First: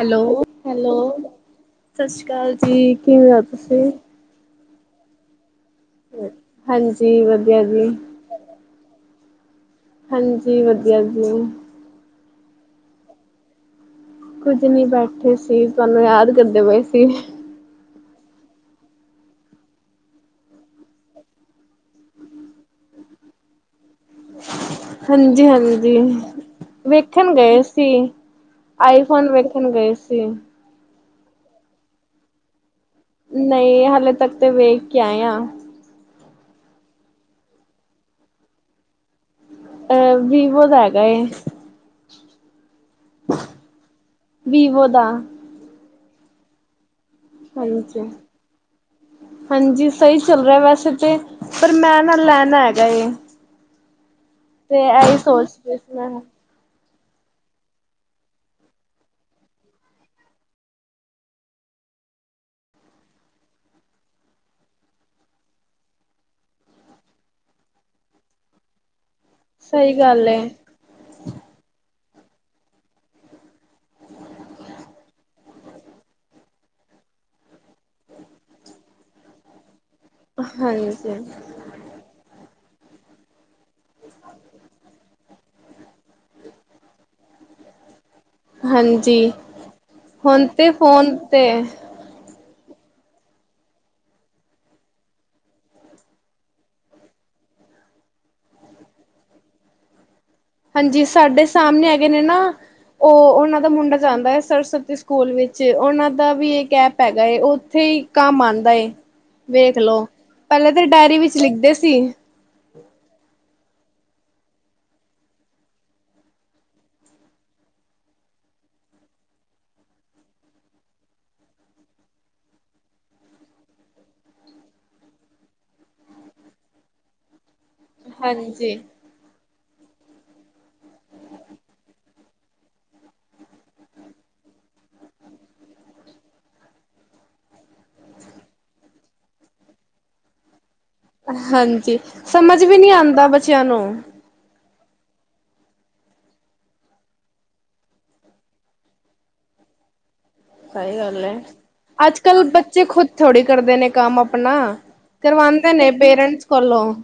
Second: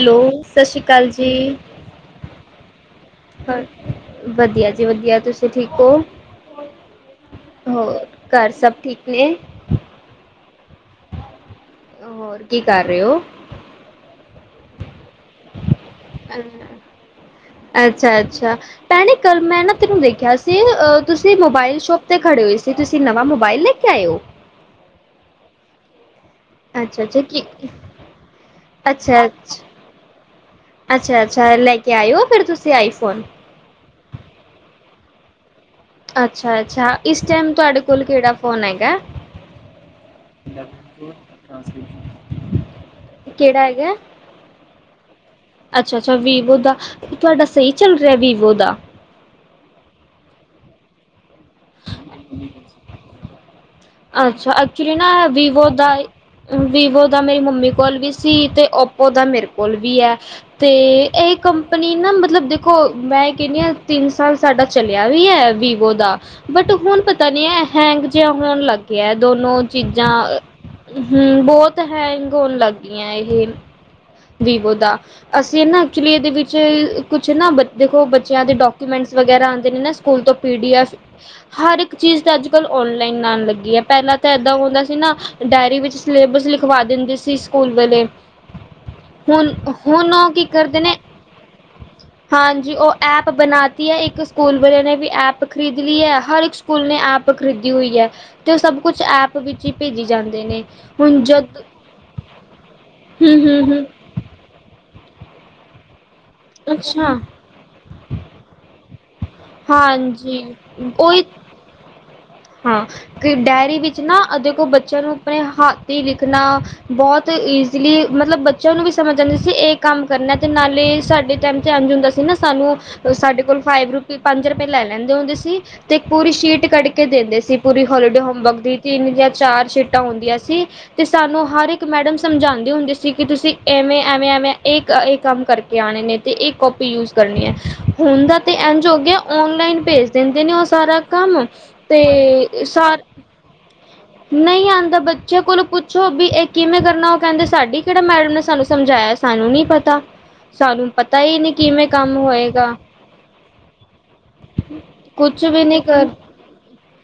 Hello, ਸਤਿ ਸ਼੍ਰੀ hello, ਅਕਾਲ ਜੀ ਸਤਿ ਸ੍ਰੀ ਅਕਾਲ ਜੀ ਕੀ ਹੋਇਆ ਹੋਰ ਤੁਸੀਂ। ਵਧੀਆ ਜੀ ਵਧੀਆ, ਤੁਸੀਂ ਠੀਕ ਹੋ ਹਾਂਜੀ ਵਧੀਆ ਜੀ ਹੋਰ। ਘਰ ਸਭ ਠੀਕ ਨੇ। ਹਾਂਜੀ ਵਧੀਆ ਜੀ। ਹੋਰ ਕੀ ਕਰ ਰਹੇ ਹੋ। ਕੁੱਝ ਨੀ ਬੈਠੇ ਸੀ, ਤੁਹਾਨੂੰ ਯਾਦ ਕਰਦੇ ਪਏ ਸੀ। ਅੱਛਾ, ਅੱਛਾ। ਭੈਣੇ ਕੱਲ ਮੈਂ ਨਾ ਤੈਨੂੰ ਦੇਖਿਆ ਸੀ ਤੁਸੀਂ ਮੋਬਾਇਲ ਸ਼ੋਪ ਤੇ ਖੜੇ ਹੋਏ ਸੀ, ਤੁਸੀਂ ਨਵਾਂ ਮੋਬਾਇਲ ਲਿਆ। ਇਓ। [unintelligible] ਹਾਂਜੀ, ਹਾਂਜੀ। ਅੱਛਾ ਅੱਛਾ ਵੇਖਣ ਕੀ ਗਏ ਸੀ, ਅੱਛਾ ਆਈਫੋਨ ਅੱਛਾ ਵੇਖਣ ਗਏ ਸੀ। ਅੱਛਾ, ਅੱਛਾ ਲੈ ਕੇ ਆਏ ਹੋ, ਫਿਰ ਤੁਸੀਂ ਆਈਫੋਨ। ਨਹੀਂ ਹਾਲੇ ਤੱਕ ਤੇ ਵੇਖ ਕੇ ਆਏ ਹਾਂ। ਅੱਛਾ, ਅੱਛਾ ਇਸ ਟਾਈਮ ਤੁਹਾਡੇ ਕੋਲ ਕਿਹੜਾ ਫੋਨ ਹੈਗਾ। ਅ ਵੀਵੋ ਦਾ ਹੈਗਾ ਲੈਪਟ ਏ ਟ੍ਰਾਂਸਲੇਸ਼ਨਸ਼ਨ। ਕਿਹੜਾ ਹੈਗਾ, ਵੀਵੋ ਦਾ ਅੱਛਾ- ਅੱਛਾ ਵੀਵੋ ਦਾ। ਤੁਹਾਡਾ ਸਹੀ ਚੱਲ ਹਾਂਜੀ ਰਿਹਾ ਵੀਵੋ ਦਾ। ਹਾਂਜੀ ਸਹੀ ਚੱਲ ਰਿਹਾ ਵੈਸੇ ਤੇ, ਪਰ ਮੈਂ ਨਾ ਲੈਣਾ ਹੈਗਾ। ਅੱਛਾ, ਤੇ ਐਕਚੁਲੀ ਇਹੀ ਨਾ ਸੋਚ ਵੀਵੋ ਰਹੀ ਸੀ ਦਾ ਏ ਮੈਂ ਵੀਵੋ ਦਾ ਮੇਰੀ ਮੰਮੀ ਕੋਲ ਵੀ ਸੀ ਤੇ ਓਪੋ ਦਾ ਮੇਰੇ ਕੋਲ ਵੀ ਹੈ। ਤੇ ਇਹ ਕੰਪਨੀ ਨਾ ਮਤਲਬ ਦੇਖੋ, ਮੈਂ ਕਹਿੰਦੀ ਹਾਂ ਤਿੰਨ ਸਾਲ। ਸਾਡਾ ਚਲਿਆ ਵੀ ਹੈ ਵੀਵੋ ਦਾ। ਬਟ ਹੁਣ ਪਤਾ ਨੀ ਹੈ ਹੈਂਗ ਜਿਹਾ ਹੋਣ ਲੱਗ ਗਿਆ ਦੋਨੋ ਸਹੀ ਚੀਜ਼ਾਂ। ਗੱਲ ਏ ਹਮ ਬਹੁਤ ਹੈਂਗ ਹੋਣ ਲੱਗ ਗਈਆਂ ਇਹ, ਵੀਵੋ ਦਾ। ਅਸੀਂ ਨਾ ਐਕਚੁਲੀ ਇਹਦੇ ਵਿੱਚ, ਕੁਛ ਨਾ ਬ ਦੇਖੋ ਬੱਚਿਆਂ ਦੇ ਡਾਕੂਮੈਂਟਸ ਵਗੈਰਾ ਆਉਂਦੇ ਨੇ ਨਾ ਸਕੂਲ ਤੋਂ ਪੀ ਡੀ ਐਫ, ਹਾਂਜੀ, ਹਰ ਇੱਕ ਚੀਜ਼ ਦਾ ਅੱਜ ਕੱਲ੍ਹ ਔਨਲਾਈਨ ਆਉਣ ਲੱਗੀ ਹੈ ਪਹਿਲਾਂ ਤਾਂ ਏਦਾਂ ਹੁੰਦਾ ਸੀ ਨਾ, ਡਾਇਰੀ ਵਿੱਚ ਸਿਲੇਬਸ ਲਿਖਵਾ ਦਿੰਦੇ ਸੀ ਸਕੂਲ ਵਾਲੇ ਹਾਂਜੀ ਹੁਣ, ਹੁਣ ਉਹ ਕੀ ਤੇ ਕਰਦੇ ਨੇ ਫੋਨ ਤੇ ਹਾਂਜੀ ਉਹ ਐਪ ਬਣਾਤੀ ਹੈ ਇੱਕ ਸਕੂਲ ਵਾਲੇ ਨੇ ਵੀ ਐਪ ਖਰੀਦ ਲੀ ਹੈ ਹਰ ਇੱਕ ਸਕੂਲ ਨੇ ਐਪ ਖਰੀਦੀ ਹੋਈ ਹੈ, ਤੇ ਉਹ ਸਭ ਕੁਛ ਐਪ ਵਿੱਚ ਹੀ ਭੇਜੀ ਜਾਂਦੇ ਨੇ ਹਾਂਜੀ ਹੁਣ ਸਾਡੇ ਜਦ ਸਾਹਮਣੇ ਹੈਗੇ ਨੇ ਨਾ, ਉਹ ਹਮ ਉਹਨਾਂ ਦਾ ਹਮ ਹਮ ਮੁੰਡਾ ਜਾਂਦਾ ਹੈ ਸਰਸਵਤੀ ਸਕੂਲ ਵਿੱਚ, ਉਹਨਾਂ ਦਾ ਵੀ ਇਹ ਐਪ ਅੱਛਾ ਹੈਗਾ ਹੈ ਉੱਥੇ ਹੀ ਕੰਮ ਆਉਂਦਾ ਏ, ਵੇਖ ਲਓ, ਹਾਂਜੀ ਪਹਿਲੇ ਤਾਂ ਡਾਇਰੀ ਉਹੀ ਵਿੱਚ ਲਿਖਦੇ ਸੀ ਹਾਂ, ਕਿ ਡਾਇਰੀ ਵਿੱਚ ਨਾ ਦੇਖੋ ਬੱਚਿਆਂ ਨੂੰ ਆਪਣੇ ਹੱਥੀਂ ਲਿਖਣਾ ਬਹੁਤ ਈਜ਼ੀਲੀ, ਮਤਲਬ ਬੱਚਿਆਂ ਨੂੰ ਵੀ ਸਮਝ ਆਉਂਦੀ ਸੀ, ਇਹ ਕੰਮ ਕਰਨਾ ਤੇ ਨਾਲੇ ਸਾਡੇ ਟਾਈਮ ਤੇ ਇੰਜ ਹੁੰਦਾ ਸੀ। ਨਾ ਸਾਨੂੰ, ਸਾਡੇ ਕੋਲ ਫਾਈਵ ਰੁਪ ਪੰਜ ਰੁਪਏ ਲੈ ਲੈਂਦੇ ਹੁੰਦੇ ਸੀ, ਤੇ ਪੂਰੀ ਸ਼ੀਟ ਕੱਢ ਕੇ। ਕੇ ਦਿੰਦੇ ਸੀ, ਪੂਰੀ ਹੋਲੀਡੇ ਹੋਮਵਰਕ ਹਾਂਜੀ, ਦੀ ਤਿੰਨ ਜਾਂ ਚਾਰ ਸੀਟਾਂ ਹੁੰਦੀਆਂ ਸੀ। ਤੇ ਸਾਨੂੰ ਹਰ ਇੱਕ ਮੈਡਮ ਸਮਝਾਉਂਦੇ ਹੁੰਦੇ ਸੀ, ਕਿ ਤੁਸੀਂ ਐਵੇਂ, ਐਵੇਂ, ਐਵੇਂ ਕੰਮ ਕਰ। ਆਣੇ ਨੇ ਤੇ ਇਹ ਕਾਪੀ ਯੂਜ ਕਰਨੀ ਹੈ, ਹੁਣ ਦਾ ਤੇ ਇੰਝ ਹੋ ਗਿਆ ਔਨਲਾਈਨ ਭੇਜ ਦਿੰਦੇ ਨੇ ਉਹ ਸਾਰਾ। ਕੰਮ। ਹਾਂਜੀ ਸਮਝ ਤੇ ਵੀ ਨੀ ਸਾਰ ਆਂਦਾ ਬੱਚਿਆਂ ਨੂੰ। ਨਹੀਂ ਆਂਦਾ ਬੱਚੇ ਕੋਲੋਂ ਪੁੱਛੋ ਵੀ ਇਹ ਕਿਵੇਂ ਕਰਨਾ ਉਹ ਕਹਿੰਦੇ ਸਾਡੀ ਕਿਹੜਾ ਮੈਡਮ ਨੇ ਸਾਨੂੰ ਸਮਝਾਇਆ। ਸਾਨੂੰ ਨੀ ਪਤਾ ਸਾਨੂੰ ਸਹੀ ਪਤਾ ਗੱਲ ਹੀ ਹੈ ਨਹੀਂ ਕਿ ਅੱਜ ਕੱਲ੍ਹ ਬੱਚੇ ਖੁੱਦ ਥੋੜ੍ਹੀ ਕਰਦੇ ਨੇ ਕੰਮ ਆਪਣਾ‌। ਕੁਛ ਵੀ ਕਰਵਾਂਦੇ ਨਹੀਂ ਨੇ ਕਰ ਪੇਰੈਂਟਸ ਕੋਲੋਂ।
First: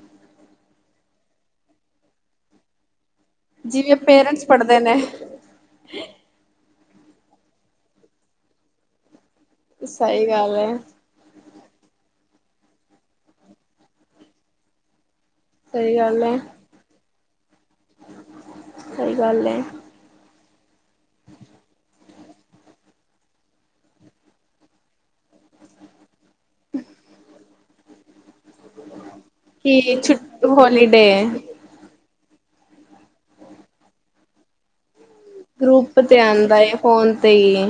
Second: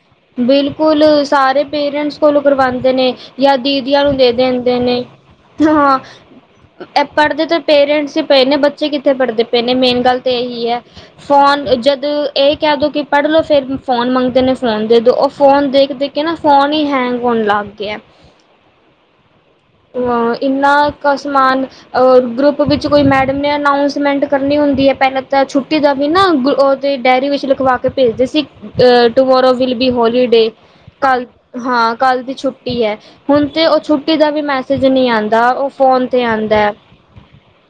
ਬਿਲਕੁਲ ਸਾਰੇ ਪੇਰੈਂਟਸ ਕੋਲੋਂ ਕਰਵਾਂਦੇ ਨੇ। ਜਾਂ ਜਿਵੇਂ ਦੀਦੀਆਂ ਨੂੰ ਦੇ ਪੇਰੈਂਟਸ ਦਿੰਦੇ ਪੜ੍ਹਦੇ ਨੇ। ਹਾਂ ਇਹ ਪੜ੍ਹਦੇ ਤਾਂ ਪੇਰੈਂਟਸ ਹੀ ਪਏ ਨੇ ਬੱਚੇ ਕਿੱਥੇ ਪੜ੍ਹਦੇ [unintelligible] ਮੇਨ ਗੱਲ ਸਹੀ ਤਾਂ ਇਹੀ ਹੈ ਐ। ਫੋਨ ਜਦੋਂ ਇਹ ਕਹਿ ਦੋ ਕਿ ਪੜ੍ਹ ਲੋ ਫੇਰ ਫੋਨ ਮੰਗਦੇ ਨੇ ਫੋਨ ਦੇ ਦੋ। ਫੋਨ ਦੇਖ ਸਹੀ ਦੇਖ ਕੇ ਗੱਲ ਨਾ ਹੈ ਫੋਨ ਹੀ ਹੈਂਗ ਹੋਣ ਲੱਗ ਗਿਆ। ਸਹੀ ਗੱਲ ਹੈ ਇੰਨਾ ਕੁ ਸਾਮਾਨ ਰ ਗਰੁੱਪ ਵਿੱਚ ਕੋਈ ਮੈਡਮ ਨੇ ਅਨਾਊਸਮੈਂਟ ਕਰਨੀ ਹੁੰਦੀ ਐ ਪਹਿਲਾਂ ਤਾਂ ਛੁੱਟੀ ਦਾ ਵੀ ਨਾ ਓ, ਡੇਰੀ ਵਿੱਚ ਲਿਖਵਾ ਕੇ ਭੇਜਦੇ ਸੀ ਟੋਮਰੋ ਵਿਲ ਵੀ ਕਿ ਛੁ ਹੋਲੀਡੇ ਹੋਲੀਡੇ ਕੱਲ ਹਾਂ, ਕੱਲ੍ਹ ਦੀ ਛੁੱਟੀ ਐ ਹੁਣ ਤੇ ਉਹ ਛੁੱਟੀ ਦਾ ਵੀ ਮੈ ਸਜ ਨਹੀਂ ਆਂਦਾ ਉਹ ਗਰੁੱਪ ਫੋਨ ਤੇ ਆਉਂਦਾ ਆਂਦਾ ਹੈ ਫੋਨ ਤੇ ਹੀ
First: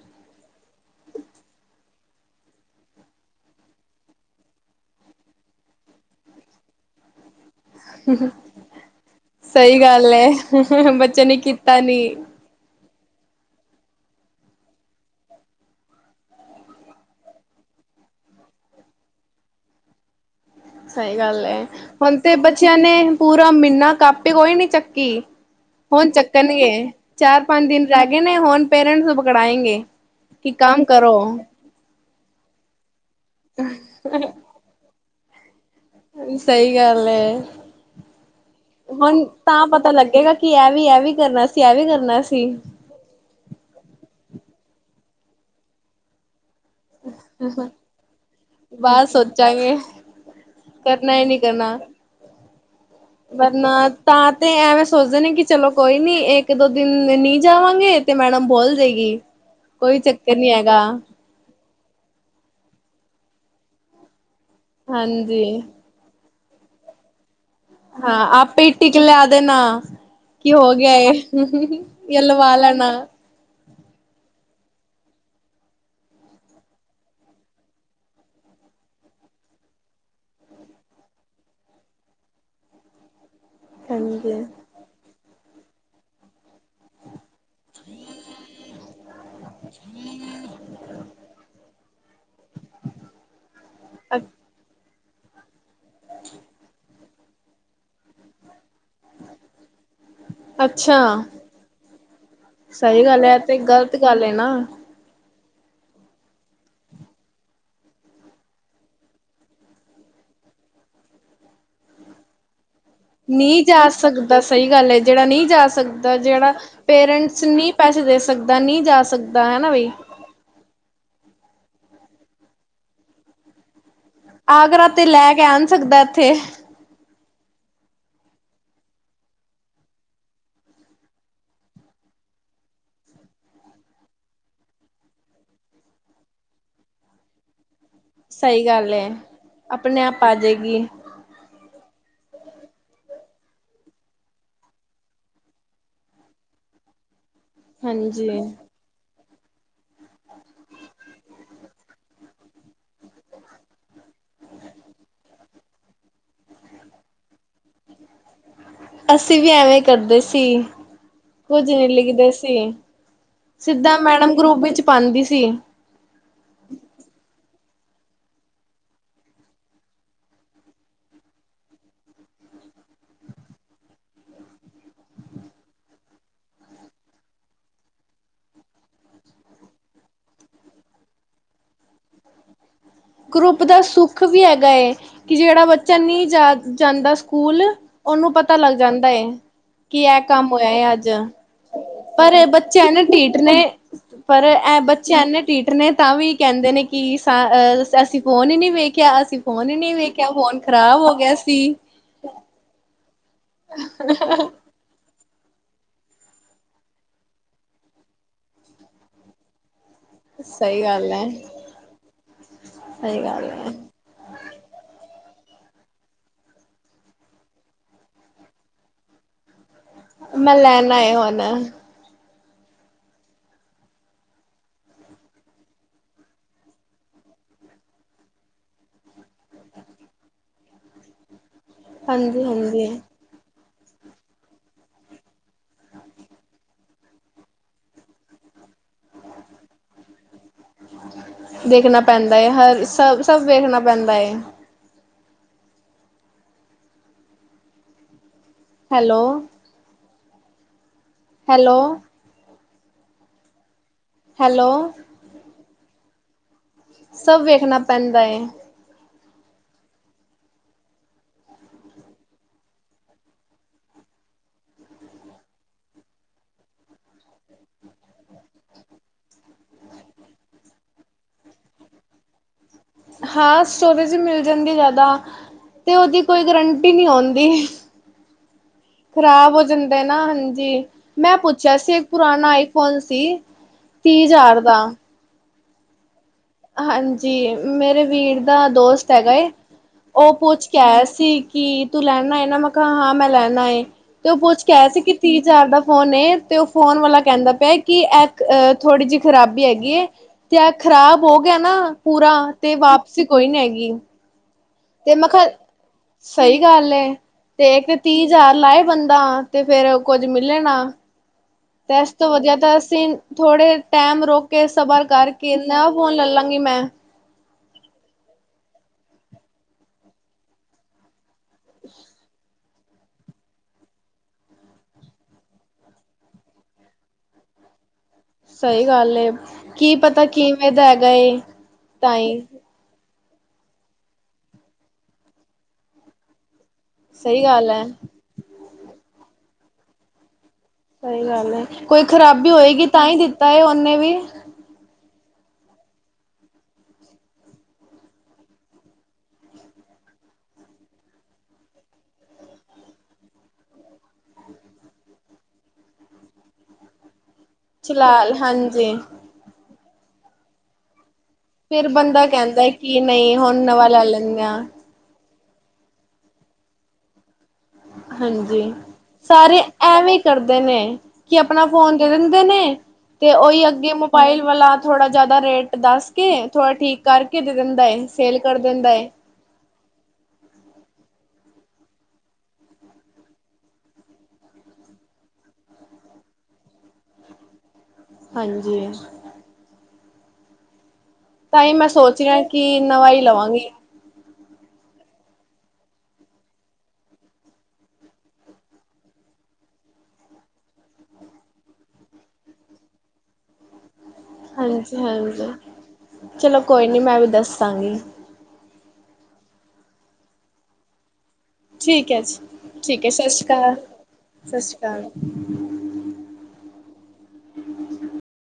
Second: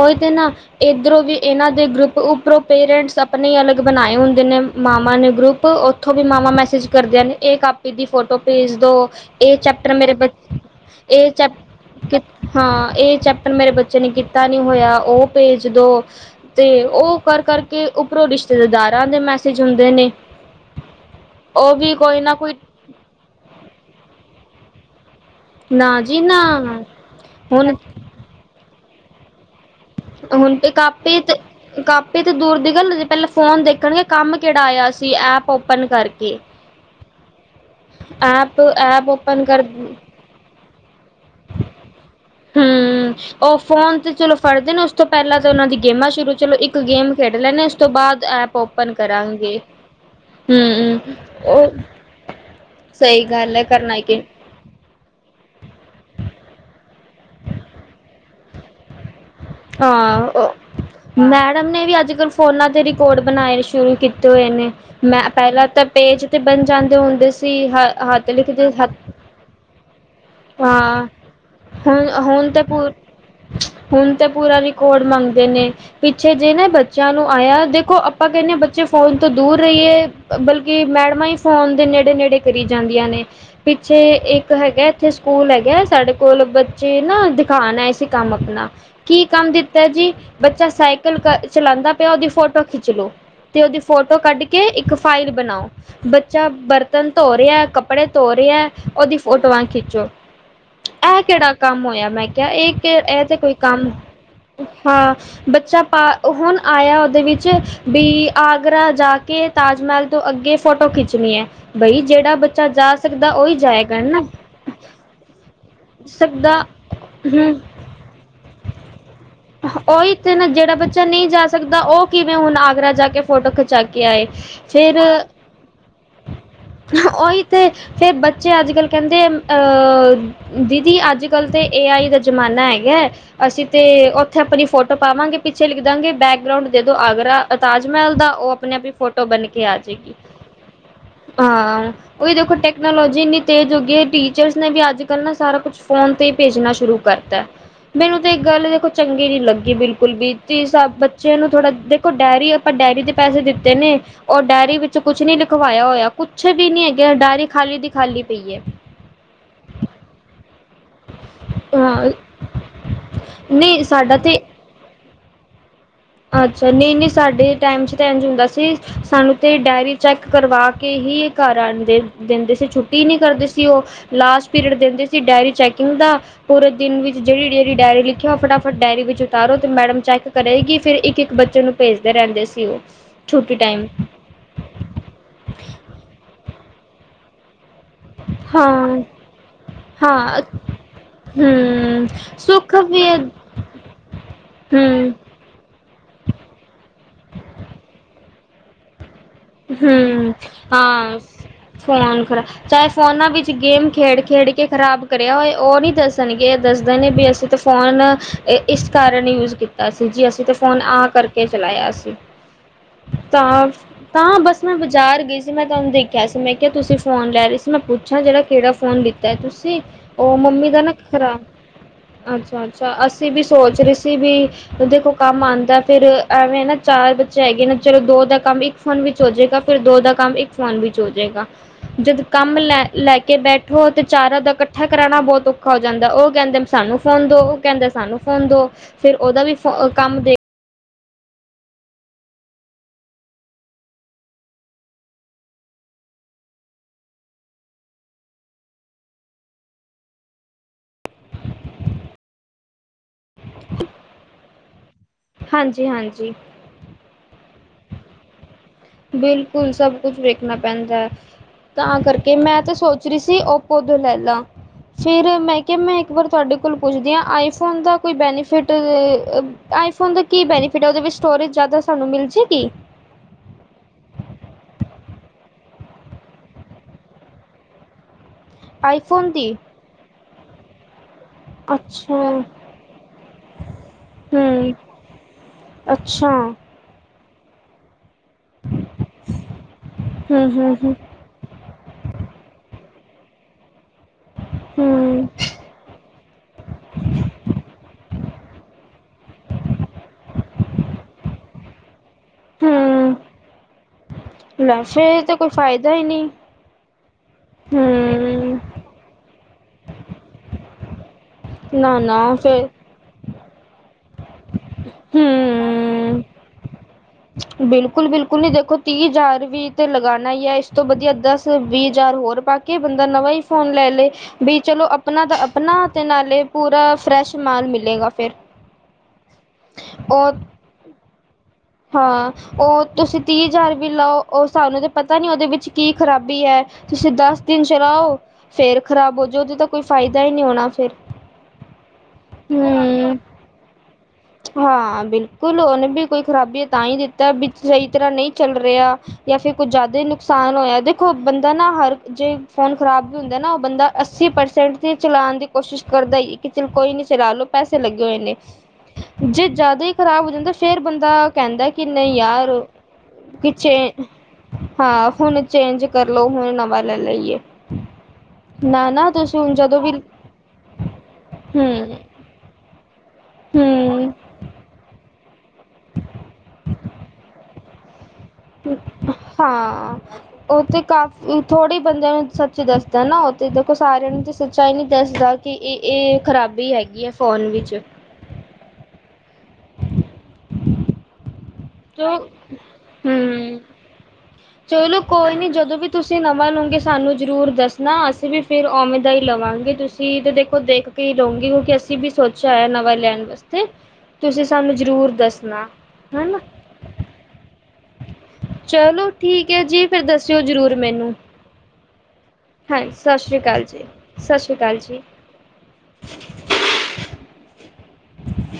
ਓਹੀ ਤੇ ਨਾ ਇਧਰੋਂ ਵੀ ਇਹਨਾਂ ਦੇ ਗਰੁੱਪ ਉਪਰੋਂ ਪੇਰੈਂਟਸ ਆਪਣੇ ਅਲੱਗ ਬਣਾਏ ਹੁੰਦੇ ਨੇ ਮਾਮਾ ਨੇ ਗਰੁੱਪ ਉ ਉੱਥੋਂ ਵੀ ਮਾਵਾਂ ਮੈਸੇਜ ਕਰਦੀਆਂ ਨੇ ਇਹ ਦੀ ਫੋਟੋ ਭੇਜ ਦੋ ਇਹ ਸਹੀ ਚੈਪਟਰ ਗੱਲ ਮੇਰੇ ਹੈ ਬੱਚੇ ਇਹ ਨੇ ਚੈਪ ਕੀਤਾ ਨੀ ਹਾਂ ਇਹ ਚੈਪਟਰ ਮੇਰੇ ਬੱਚੇ ਨੇ ਕੀਤਾ ਨੀ ਹੋਇਆ ਉਹ ਭੇਜ ਦੋ। ਤੇ ਉਹ ਕਰ ਕਰਕੇ ਉਪਰੋਂ ਰਿਸ਼ਤੇਦਾਰਾਂ ਦੇ ਮੈਸੇਜ ਹੁੰਦੇ ਨੇ। ਸਹੀ ਗੱਲ ਉਹ ਵੀ ਹੁਣ ਕੋਈ ਨਾ ਤੇ ਕੋਈ ਬੱਚਿਆਂ ਨੇ ਪੂਰਾ ਮਹੀਨਾ ਕਾਪੀ ਕੋਈ ਨੀ ਚੱਕੀ। ਨਾ ਹੁਣ ਜੀ ਨਾ ਚੱਕਣਗੇ ਚਾਰ ਪੰਜ ਹੁਣ ਦਿਨ ਰਹਿ ਗਏ ਨੇ ਹੁਣ ਪੇਰੈਂਟਸ ਪਕੜਾਏ ਗੇ। ਹੁਣ ਕਾਪੀ ਤੇ ਕਾਪੀ ਤੇ ਦੂਰ ਦੀ ਗੱਲ ਜੇ ਪਹਿਲਾਂ ਫੋਨ ਦੇਖਣਗੇ ਕੰਮ ਕਿਹੜਾ ਆਇਆ ਸੀ ਐਪ ਓਪਨ ਕਰਕੇ ਸਹੀ ਗੱਲ ਹੈ ਐਪ ਐਪ ਹੁਣ ਓਪਨ ਕਰ। ਤਾਂ ਪਤਾ ਲੱਗੇਗਾ ਕਿ ਐ ਵੀ ਇਹ ਵੀ ਕਰਨਾ ਸੀ ਐ ਵੀ ਕਰਨਾ ਸੀ। ਹੂੰ, ਉਹ ਫੋਨ ਤੇ ਚਲੋ ਫੜਦੇ ਨੇ ਉਸ ਤੋਂ ਪਹਿਲਾਂ ਤਾਂ ਉਹਨਾਂ ਦੀ ਗੇਮਾਂ ਸ਼ੁਰੂ ਚਲੋ ਇੱਕ ਇੱਕ ਗੇਮ ਖੇਡ ਲੈਂਦੇ ਉਸ ਤੋਂ ਬਾਅਦ ਐਪ ਓਪਨ ਬਾਅਦ ਕਰਾਂਗੇ। ਸੋਚਾਂਗੇ ਹੂੰ, ਕਰਨਾ ਹੀ ਨਹੀਂ ਕਰਨਾ ਉਹ ਸਹੀ ਗੱਲ ਹੈ ਵਰਨਾ ਕਰਨਾ ਕਿ ਤਾਂ ਤੇ ਐਵੇਂ ਸੋਚਦੇ ਨੇ ਕਿ ਚਲੋ ਕੋਈ ਨੀ ਇੱਕ ਦੋ ਦਿਨ ਨਹੀਂ ਜਾਵਾਂਗੇ ਤੇ ਮੈਡਮ ਬੋਲ ਦੇਗੀ। ਕੋਈ ਚੱਕਰ ਹਾਂ, ਨੀ ਹੈਗਾ ਮੈਡਮ ਨੇ ਵੀ ਅੱਜ ਕੱਲ੍ਹ ਫੋਨਾਂ ਦੇ ਰਿਕਾਰਡ ਬਣਾਏ ਸ਼ੁਰੂ ਕੀਤੇ ਹੋਏ ਨੇ ਮੈਂ ਹਾਂਜੀ ਪਹਿਲਾਂ ਤਾਂ ਪੇਜ ਤੇ ਬਣ ਜਾਂਦੇ ਹੁੰਦੇ ਸੀ ਹ ਹਾਂ ਹੱਥ ਲਿੱਖ, ਆਪੇ ਹੀ ਟਿਕ ਲਿਆ ਦੇਣਾ ਕੀ ਹੋ ਗਿਆ ਹਾਂ, ਏ ਹੁਣ ਯਾ ਹੁਣ ਲਵਾ ਤੇ ਪ ਲੈਣਾ ਹੁਣ ਤੇ ਪੂਰਾ ਰਿਕਾਰਡ ਮੰਗਦੇ ਨੇ। ਪਿੱਛੇ ਜੇ ਨਾ ਬੱਚਿਆਂ ਨੂੰ ਆਇਆ ਦੇਖੋ ਆਪਾਂ ਕਹਿੰਦੇ ਹਾਂ ਬੱਚੇ ਫੋਨ ਤੋਂ ਦੂਰ ਰਹੀਏ। ਬਲਕਿ ਮੈਡਮਾਂ ਹੀ ਫੋਨ ਦੇ ਨੇੜੇ ਨੇੜੇ ਕਰੀ ਜਾਂਦੀਆਂ ਨੇ। ਪਿੱਛੇ ਹਾਂਜੀ ਇੱਕ ਹੈਗਾ ਇੱਥੇ ਸਕੂਲ ਹੈਗਾ ਸਾਡੇ ਕੋਲ ਬੱਚੇ ਨਾ। ਸਿਖਾਣਾ ਅਸੀਂ ਕੰਮ ਆਪਣਾ ਕੀ ਕੰਮ ਦਿੱਤਾ ਜੀ ਬੱਚਾ ਸਾਈਕਲ ਚਲਾਂਦਾ ਉਹਦੀ ਫੋਟੋ ਖਿੱਚ ਲੋ ਤੇ ਉਹਦੀ ਫੋਟੋ ਅ ਕੱਢ ਕੇ ਇੱਕ ਫਾਈਲ ਬਣਾਓ ਬੱਚਾ ਵਰਤ ਬਰਤਨ ਧੋ ਰਿਹਾ, ਕੱਪੜੇ ਧੋ ਰਿਹਾ, ਉਹਦੀ ਫੋਟੋਆਂ ਖਿੱਚੋ। ਅੱਛਾ ਇਹ ਕਿਹੜਾ ਕੰਮ ਹੋਇਆ ਮੈਂ ਕਿਹਾ ਇਹ ਸਹੀ ਇਹ ਗੱਲ ਤੇ ਹੈ ਕੋਈ ਕੰਮ ਗ਼ਲਤ ਗੱਲ ਹੈ ਨਾ। ਹਾਂ, ਬੱਚਾ ਪਾ ਹੁਣ ਆਇਆ ਉਹਦੇ ਵਿੱਚ ਵੀ ਆਗਰਾ ਜਾ ਕੇ ਤਾਜ ਮਹਿਲ ਤੋਂ ਅੱਗੇ ਫੋਟੋ ਖਿੱਚਣੀ ਐ ਬਈ ਜਿਹੜਾ ਬੱਚਾ ਜਾ ਸਕਦਾ ਉਹੀ ਨਹੀਂ ਜਾ ਜਾਏਗਾ ਨਾ ਸਕਦਾ ਸਹੀ ਗੱਲ ਐ ਜਿਹੜਾ ਨਹੀਂ ਜਾ ਸਕਦਾ ਜਿਹੜਾ ਪੇਰੈਂਟਸ ਹਮ ਨਹੀਂ ਪੈਸੇ ਦੇ ਸਕਦਾ ਨਹੀਂ ਜਾ ਸਕਦਾ ਹਨਾ ਬਈ। ਉਹੀ ਨਾ ਜਿਹੜਾ ਬੱਚਾ ਨਹੀਂ ਜਾ ਸਕਦਾ ਉਹ ਕਿਵੇਂ ਹੁਣ ਆਗਰਾ ਜਾ ਕੇ ਫੋਟੋ ਖਿੱਚ ਚਾ ਕੇ ਆਏ ਆਗਰਾ ਫਿਰ, ਤੇ ਲੈ ਕੇ ਆਣ ਸਕਦਾ ਇੱਥੇ ਔਹੀ ਤੇ ਫਿਰ ਬੱਚੇ ਅੱਜ-ਕੱਲ੍ਹ ਕਹਿੰਦੇ ਅ ਦੀਦੀ ਅੱਜ-ਕੱਲ੍ਹ ਤੇ ਏ ਆਈ ਦਾ ਜ਼ਮਾਨਾ ਹੈਗਾ ਹੈ। ਅਸੀਂ ਤੇ ਉੱਥੇ ਆਪਣੀ ਫੋਟੋ ਪਾਵਾਂਗੇ, ਪਿੱਛੇ ਲਿਖ ਦਾਂਗੇ, ਬੈਕਗਰਾਉਂਡ ਜਦੋਂ ਆਗਰਾ ਤਾਜ-ਮਹਿਲ ਦਾ ਉਹ ਸਹੀ ਆਪਣੇ ਆਪਣੀ ਗੱਲ ਏ ਫੋਟੋ ਬਣ ਕੇ ਆ ਜੇ ਆਪਣੇ ਗੀ ਆਪ ਆ ਜਾਏਗੀ ਹਾਂ। ਉ ਵੀ ਦੇਖੋ ਟੈਕਨੋਲੋਜੀ ਇੰਨੀ ਤੇਜ਼ ਹੋ ਗਈ ਹੈ, ਟੀਚਰ ਨੇ ਵੀ ਅੱਜ-ਕੱਲ੍ਹ ਨਾ ਸਾਰਾ ਕੁਛ ਫੋਨ ਤੇ ਹੀ ਭੇਜਣਾ ਸ਼ੁਰੂ ਕਰਤਾ ਮੈਨੂੰ ਹਾਂਜੀ ਤਾਂ ਇੱਕ ਗੱਲ ਦੇਖੋ। ਚੰਗੀ ਨਹੀਂ ਲੱਗੀ ਬਿਲਕੁਲ ਵੀ, ਤੁ ਸ ਬੱਚਿਆਂ ਨੂੰ ਥੋੜ੍ਹਾ ਦੇਖੋ, ਡਾਇਅਰੀ ਆਪਾਂ ਡਾਇਅਰੀ ਦੇ ਪੈਸੇ ਦਿੱਤੇ ਨੇ। ਉਹ ਡਾਇਅਰੀ ਵਿੱਚ ਕੁਛ ਨਹੀਂ ਲਿਖਵਾਇਆ ਹੋਇਆ। ਕੁਛ ਵੀ ਨੀ ਹੈਗੇ, ਡੇਅਰੀ ਖਾਲੀ ਦੀ ਖਾਲੀ ਪਈ ਹੈ। ਅਸੀਂ ਵੀ ਐਵੇਂ ਕਰਦੇ ਸੀ ਕੁੱਝ ਨਹੀਂ ਹਾਂ ਲਿਖਦੇ ਸੀ, ਨਹੀਂ ਸਿੱਧਾ ਸਾਡਾ ਮੈਡਮ ਤੇ ਗਰੂਪ ਵਿੱਚ ਪਾਦੀ ਸੀ। ਅੱਛਾ ਨਹੀਂ-ਨਹੀਂ ਸਾਡੇ ਟਾਈਮ 'ਚ ਤਾਂ ਇੰਝ ਹੁੰਦਾ ਸੀ, ਸਾਨੂੰ ਤਾਂ ਡਾਇਰੀ ਚੈੱਕ ਕਰਵਾ ਕੇ ਹੀ ਘਰ ਆਦੇ ਦਿੰਦੇ ਸੀ, ਛੁੱਟੀ ਨਹੀਂ ਕਰਦੇ ਸੀ, ਉਹ ਲਾਸਟ ਪੀਰੀਅਡ ਦਿੰਦੇ ਸੀ ਡਾਇਰੀ ਚੈਕਿੰਗ ਦਾ ਪੂਰੇ ਦਿਨ ਵਿੱਚ ਜਿਹੜੀ-ਜਿਹੜੀ ਡਾਇਰੀ ਲਿਖਿਆਓ ਉਹ ਫਟਾ-ਫਟ ਡਾਇਅਰੀ ਵਿੱਚ ਉਤਾਰੋ ਤੇ ਮੈਡਮ ਚੈੱਕ ਕਰੇਗੀ। ਫਿਰ ਇੱਕ-ਇੱਕ ਬੱਚੇ ਨੂੰ ਭੇਜਦੇ ਰਹਿੰਦੇ ਸੀ, ਉਹ ਛੁੱਟੀ ਗਰੁੱਪ ਦਾ ਟਾਈਮ ਸੁੱਖ ਵੀ ਹੈਗਾ, ਕਿ ਜਿਹੜਾ ਬੱਚਾ ਨਹੀਂ ਜਾ ਜਾਂਦਾ, ਸਕੂਲ ਉਹਨੂੰ ਪਤਾ ਲੱਗ ਹਾਂ ਜਾਂਦਾ ਏ, ਕੀ ਇਹ ਹਾਂ ਕੰਮ ਹੋਇਆ ਅੱਜ, ਹੂੰ ਪਰ ਸੁੱਖ ਬੱਚੇ ਨੇ ਵੀ ਢੀਠ ਨੇ ਪਰ ਇਹ ਹੂੰ ਬੱਚਿਆਂ ਨੇ ਢੀਠ ਨੇ ਤਾਂ ਵੀ ਕਹਿੰਦੇ ਨੇ, ਕਿ ਅ ਅਸੀਂ ਫੋਨ ਹੀ ਨਹੀਂ ਵੇਖਿਆ ਅਸੀਂ ਫੋਨ ਨਹੀਂ ਵੇਖਿਆ, ਹੂੰ ਫੋਨ ਖ਼ਰਾਬ ਹੋ ਹਾਂ ਗਿਆ ਸੀ। ਫੋਨ ਖਰਾ, ਚਾਹੇ ਫੋਨਾਂ ਵਿੱਚ ਗੇਮ ਖੇਡ-ਖੇਡ ਕੇ, ਖਰਾਬ ਕਰਿਆ ਹੋਏ, ਉਹ ਨਹੀਂ ਦੱਸਣਗੇ ਦੱਸਦੇ ਨੇ ਵੀ ਅਸੀਂ ਤਾਂ ਫੋਨ ਇਸ ਕਾਰਨ ਯੂਜ ਕੀਤਾ। ਕੀਤਾ ਸੀ ਜੀ, ਅਸੀਂ ਤੇ ਫੋਨ ਸਹੀ ਆ ਗੱਲ ਹੈ ਕਰਕੇ ਚਲਾਇਆ ਸੀ ਸਹੀ ਗੱਲ ਤਾਂ। ਹੈ ਤਾਂ ਬਸ ਮੈਂ ਬਾਜ਼ਾਰ ਗਈ ਸੀ, ਮੈਂ ਤੁਹਾਨੂੰ ਦੇਖਿਆ ਸੀ, ਮੈਂ ਕਿਹਾ ਤੁਸੀਂ ਫੋਨ ਲੈ ਰਹੇ ਸੀ ਮੈਂ ਪੁੱਛਾਂ ਜਿਹੜਾ ਕਿਹੜਾ ਫੋਨ ਦਿੱਤਾ। ਤੁਸੀਂ ਉਹ ਮੈਂ ਮੰਮੀ ਦਾ ਨਾ ਲੈਣਾ ਹੈ ਖਰਾ ਹੁਣ ਅੱਛਾ-ਅੱਛਾ, ਅਸੀਂ ਵੀ ਸੋਚ ਰਹੇ ਸੀ ਵੀ। ਦੇਖੋ ਕੰਮ ਆਦਾ ਫਿਰ ਐਵੇਂ, ਨਾ ਚਾਰ ਬੱਚੇ ਹੈਗੇ ਨੇ ਚਲੋ ਦੋ ਦਾ ਕੰਮ ਇੱਕ ਫੋਨ ਵਿੱਚ ਹੋ ਜਾਏਗਾ, ਫਿਰ ਦੋ ਦਾ ਕੰਮ ਇੱਕ ਫੋਨ ਵਿੱਚ ਹੋ ਜਾਏਗਾ, ਜਦ ਹਾਂਜੀ ਕੰਮ ਲੈ ਹਾਂਜੀ ਲੈ ਕੇ ਬੈਠੋ ਤੇ ਚਾਰਾ ਦਾ ਇਕੱਠਾ ਕਰਾਣਾ ਬਹੁਤ ਔਖਾ ਹੋ ਜਾਂਦਾ, ਉਹ ਕਹਿੰਦੇ ਸਾਨੂੰ ਫੋਨ ਦੋ ਉਹ ਕਹਿੰਦੇ ਸਾਨੂੰ ਫੋਨ ਦੋ ਫੇਰ ਉਹਦਾ ਵੀ ਕੰਮ ਦੇ ਦੇਖਣਾ ਪੈਂਦਾ ਹੈ, ਹਰ ਸਭ-ਸਭ ਦੇੇਖਣਾ ਪੈਂਦਾ ਹੈ। ਹੈਲੋ, ਹੈਲੋ, ਹੈਲੋ, ਹਾਂਜੀ-ਹਾਂਜੀ, ਸਭ ਵੇਖਣਾ ਪੈਂਦਾ ਐ। ਬਿਲਕੁਲ, ਸਭ ਕੁਛ ਵੇਖਣਾ ਪੈਂਦਾ। ਤਾਂ ਕਰਕੇ ਮੈਂ ਤਾਂ ਸੋਚ ਰੀ ਸੀ ਓਪੋ ਦੋਂ ਲੈ ਲਾ। ਫਿਰ ਮੈਂ ਕਿਹ, ਮੈਂ ਇੱਕ ਵਾਰ ਤੁਹਾਡੇ ਕੋਲ ਪੁੱਛਦੀ ਆਂ, ਆਈਫੋਨ ਦਾ ਕੋਈ ਬੈਨੀਫਿਟ ਅ ਆਈਫੋਨ ਦਾ ਕੀ ਬੈਨੀਫਿਟ ਹੈ, ਔਦੇ ਵਿੱਚ ਸਟੋਰੇਜ ਯਾਦਾ ਸਾਨੂੰ ਮਿਲ ਜੇ ਗੀ। ਹਾਂ, ਸਟੋਰੇਜ ਵੀ ਮਿਲ ਜਾਂਦੀ ਏ ਯਾਦਾ। ਤੇ ਔਦੀ ਕੋਈ ਗਰੰਟੀ ਨੀ ਹੁੰਦੀ। ਆਈਫੋਨ ਖ਼ਰਾਬ ਦੀ ਹੋ ਜਾਂਦੇ ਨਾ ਹਾਜੀ। ਮੈਂ ਪੁੱਛਿਆ ਸੀ, ਇੱਕ ਅੱਛਾ ਪੁਰਾਣਾ ਆਈਫੋਨ ਸੀ ਤੀਹ ਹਜ਼ਾਰ ਹੂੰ ਦਾ। ਅੱਛਾ, ਹਾਂਜੀ ਮੇਰੇ ਵੀਰ ਦਾ ਦੋਸਤ ਹੈਗਾ ਏ, ਉਹ ਹੂੰ ਪੁੱਛ ਹੂੰ ਕੇ ਹੂੰ ਆਇਆ ਸੀ। ਕਿ ਤੂੰ ਲੈਣਾ ਹੈ, ਨਾ ਮੈ ਕਿਹਾ ਹਾਂ ਮੈਂ ਲੈਣਾ ਐ। ਤੇ ਉਹ ਪੁੱਛ ਕੇ ਆਇਆ ਸੀ, ਕਿ ਹੂੰ ਤੀਹ ਚਾਰ ਦਾ ਫੋਨ ਏ ਤੇ ਉਹ ਫੋਨ ਵਾਲਾ ਕਹਿੰਦਾ ਪਿਆ। ਕਿ ਇੱਕ ਥੋੜ੍ਹੀ ਜਿਹੀ ਖ਼ਰਾਬੀ ਹੈਗੀ ਹੈ, ਤੇ ਖਰਾਬ ਹੋ ਗਿਆ ਨਾ ਪੂਰਾ ਤੇ ਹੂੰ ਵਾਪਸੀ ਕੋਈ ਨੀ ਹੈਗੀ। [inaudible] ਤੇ ਮੈਂ ਤਾਂ ਕਿਹਾ, ਕੋਈ ਫਾਇਦਾ ਹੀ ਨਹੀਂ ਸਹੀ ਗੱਲ ਤੇ ਤੇ ਤੀਹ ਹਜ਼ਾਰ ਹੂੰ ਲਾਏ ਬੰਦਾ ਤੇ ਫੇਰ ਕੁੱਝ ਮਿਲਣਾ, ਤੇ ਨਾ ਇਸ ਤੋਂ ਨਾ ਵਧੀਆ ਫਿਰ ਤਾਂ ਅਸੀਂ ਥੋੜੇ ਟਾਈਮ ਰੁਕ ਕੇ, ਸਬਰ ਕਰਕੇ, ਨਵਾ ਫੋਨ ਹੂੰ ਲੈ ਲਵਾਂਗੀ ਮੈਂ ਬਿਲਕੁਲ- ਬਿਲਕੁਲ ਨੀ ਦੇਖੋ ਤੀਹ ਹਜ਼ਾਰ ਵੀ ਤੇ ਲਗਾਉਣਾ ਹੀ ਹੈ ਇਸ ਤੋਂ ਵਧੀਆ ਦਸ ਤ ਵੀਹ ਹਜ਼ਾਰ ਹੋਰ ਪਾ ਕੇ ਬੰਦਾ ਨਵਾਂ ਹੀ ਫੋਨ ਲੈ ਲਏ। ਬਈ ਚਲੋ ਅਪਣਾ ਦਾ ਅਪਣਾ, ਤੇ ਨਾਲੇ ਪੂਰਾ ਫਰੈਸ਼ ਮਾਲ ਮਿਲੇਗਾ। ਫਿਰ ਸਹੀ ਗੱਲ ਏ, ਕੀ ਪਤਾ ਉਹ ਕਿਵੇਂ ਦਾ ਹੈਗਾ ਏ। ਹਾਂ, ਤਾਂਹੀ। ਓਹ ਤੁਸੀਂ ਤੀਹ ਹਜ਼ਾਰ ਵੀ ਲਾਓ, ਓਹ ਸਾਨੂੰ ਤੇ ਪਤਾ ਨੀ ਉਹਦੇ ਵਿੱਚ ਕੀ ਖਰਾਬੀ ਹੈ। ਤੁਸੀਂ ਦਸ ਸਹੀ ਦਿਨ ਗੱਲ ਹੈ, ਚਲਾਓ, ਫੇਰ ਖ਼ਰਾਬ ਹੋ ਜਾਓ ਉਦੇ ਤਾਂ ਕੋਈ ਫਾਇਦਾ ਹੀ ਨੀ ਹੋਣਾ। ਫਿਰ ਸਹੀ ਗੱਲ ਏ, ਕੋਈ ਖਰਾਬੀ ਹੋਏਗੀ ਤਾਂਹੀ ਹਮ ਦਿੱਤਾ ਏ ਉਹਨੇ ਵੀ। ਹਾਂ, ਬਿਲਕੁਲ ਉਹਨੇ ਬੀ ਕੋਈ ਖਰਾਬੀ ਤਾਂਹੀ ਹੀ ਦਿੱਤਾ ਬੀਚ ਸਹੀ ਤਰ੍ਹਾਂ ਨਹੀਂ ਚੱਲ ਰਿਆ। ਤੇ ਐ ਫੇਰ ਕੁਝ ਜਿਆਦਾ ਈ ਨੁਕਸਾਨ ਹੋਇਆ, ਦੇਖੋ ਬੰਦਾ ਨਾ ਹਰ ਜੇ ਫ਼ੋਨ ਖ਼ਰਾਬ ਵੀ ਹੁੰਦਾ ਨਾ ਓਹ ਬੰਦਾ ਅੱਸੀ ਪ੍ਰਸੈਂਟ 'ਤੇ ਚਲਾਉਣ ਦੀ ਕੋਸ਼ਿਸ਼ ਕਰਦਾ ਈ ਏ ਕਿ ਚਲ ਕੋਈ ਨੀ ਚਲਾ ਲੋ। ਪੈਸੇ ਲੱਗੇ ਹੋਏ ਨੇ, ਚਲਾਲ ਹਾਂਜੀ, ਜੇ ਜਿਆਦਾ ਈ ਖ਼ਰਾਬ ਹੋ ਜਾਂਦਾ ਫੇਰ ਬੰਦਾ ਕਹਿੰਦਾ ਕਿ ਫਿਰ ਨਹੀਂ ਬੰਦਾ ਯਾਰ, ਕਹਿੰਦਾ ਹੈ ਕਿ ਨਹੀਂ ਕਿ ਹੁਣ ਨਵਾਂ ਲੈ ਲੈਂਦੇ ਹਾਂ, ਹੁਣ ਚੇਂਜ ਕਰ ਲੋ ਹੁਣ ਨਵਾਂ ਲੈ ਲਈਏ। ਹਾਂਜੀ। ਨਾ ਨਾ ਤੁਸੀਂ ਹੁਣ ਸਾਰੇ ਜਦੋਂ ਵੀ ਐਵੇਂ ਈ ਕਰਦੇ ਨੇ, ਕਿ ਅਪਣਾ ਹਮ ਫੋਨ ਦੇ ਦਿੰਦੇ ਨੇ। ਤੇ ਓਹੀ ਅੱਗੇ ਹਮ ਮੋਬਾਈਲ ਵਾਲਾ ਥੋੜ੍ਹਾ ਜਿਆਦਾ ਰੇਟ ਦੱਸ ਕੇ ਥੋੜ੍ਹਾ ਠੀਕ ਕਰਕੇ ਦੇ ਦਿੰਦਾ ਏ। ਸੇਲ ਕਰ ਦਿੰਦਾ ਏ। ਹਾਂ। ਉਹਤੇ ਕਾਫੀ ਥੋੜੇ ਬੰਦਿਆਂ ਨੂੰ ਸੱਚ ਦੱਸਦਾ ਨਾ ਓਹਤੇ ਦੇਖੋ ਸਾਰਿਆਂ ਨੂੰ ਤੇ ਸੱਚਾਈ ਨੀ ਦੱਸਦਾ। ਕਿ ਇ-ਇ-ਇਹ ਖਰਾਬੀ ਹੈਗੀ ਹੈ ਫੋਨ ਵਿੱਚ। ਹਾਂਜੀ। ਤਾਈ ਮੈਂ ਚੋ ਸੋਚ ਰਹੀ ਕਿ ਨਵਾ ਈ ਹਮ ਲਵਾਂਗੀ। ਚਲੋ ਕੋਈ ਨੀ ਜਦੋਂ ਵੀ ਤੁਸੀਂ ਨਵਾਂ ਲਉਗੇ, ਸਾਨੂੰ ਜ਼ਰੂਰ ਦੱਸਣਾ ਅਸੀਂ ਵੀ ਫਿਰ ਓਹਵੇਂ ਦਾ ਈ ਲਵਾਂਗੇ। ਤੁਸੀਂ ਚੀਜ ਤੇ ਦੇਖੋ ਦੇਖ ਕੇ ਹੀ ਲਉਗੀ ਕਿਉਂਕਿ ਅਸੀਂ ਵੀ ਸੋਚਿਆ ਹੋਇਆ ਨਵਾਂ ਲੈਂਣ ਵਾਸਤੇ। ਤੁਸੀਂ ਸਾਨੂੰ ਜ਼ਰੂਰ ਹਾਂਜੀ-ਹਾਂਜੀ, ਦੱਸਣਾ ਹੈ ਨਾ। ਚਲੋ ਕੋਈ ਨੀ ਮੈਂ ਵੀ ਦੱਸਾਂਗੀ। ਚਲੋ, ਠੀਕ ਹੈ ਜੀ ਫਿਰ ਦੱਸਿਓ ਜ਼ਰੂਰ ਮੈਨੂੰ। ਠੀਕ ਹੈ ਜੀ, ਹਾਂਜੀ ਠੀਕ ਹੈ, ਸਤਿ ਸ਼੍ਰੀ ਸ੍ਰੀ ਅਕਾਲ, ਜੀ ਸ਼੍ਰੀ ਸਤਿ ਸ੍ਰੀ ਜੀ ਅਕਾਲ। [inaudible]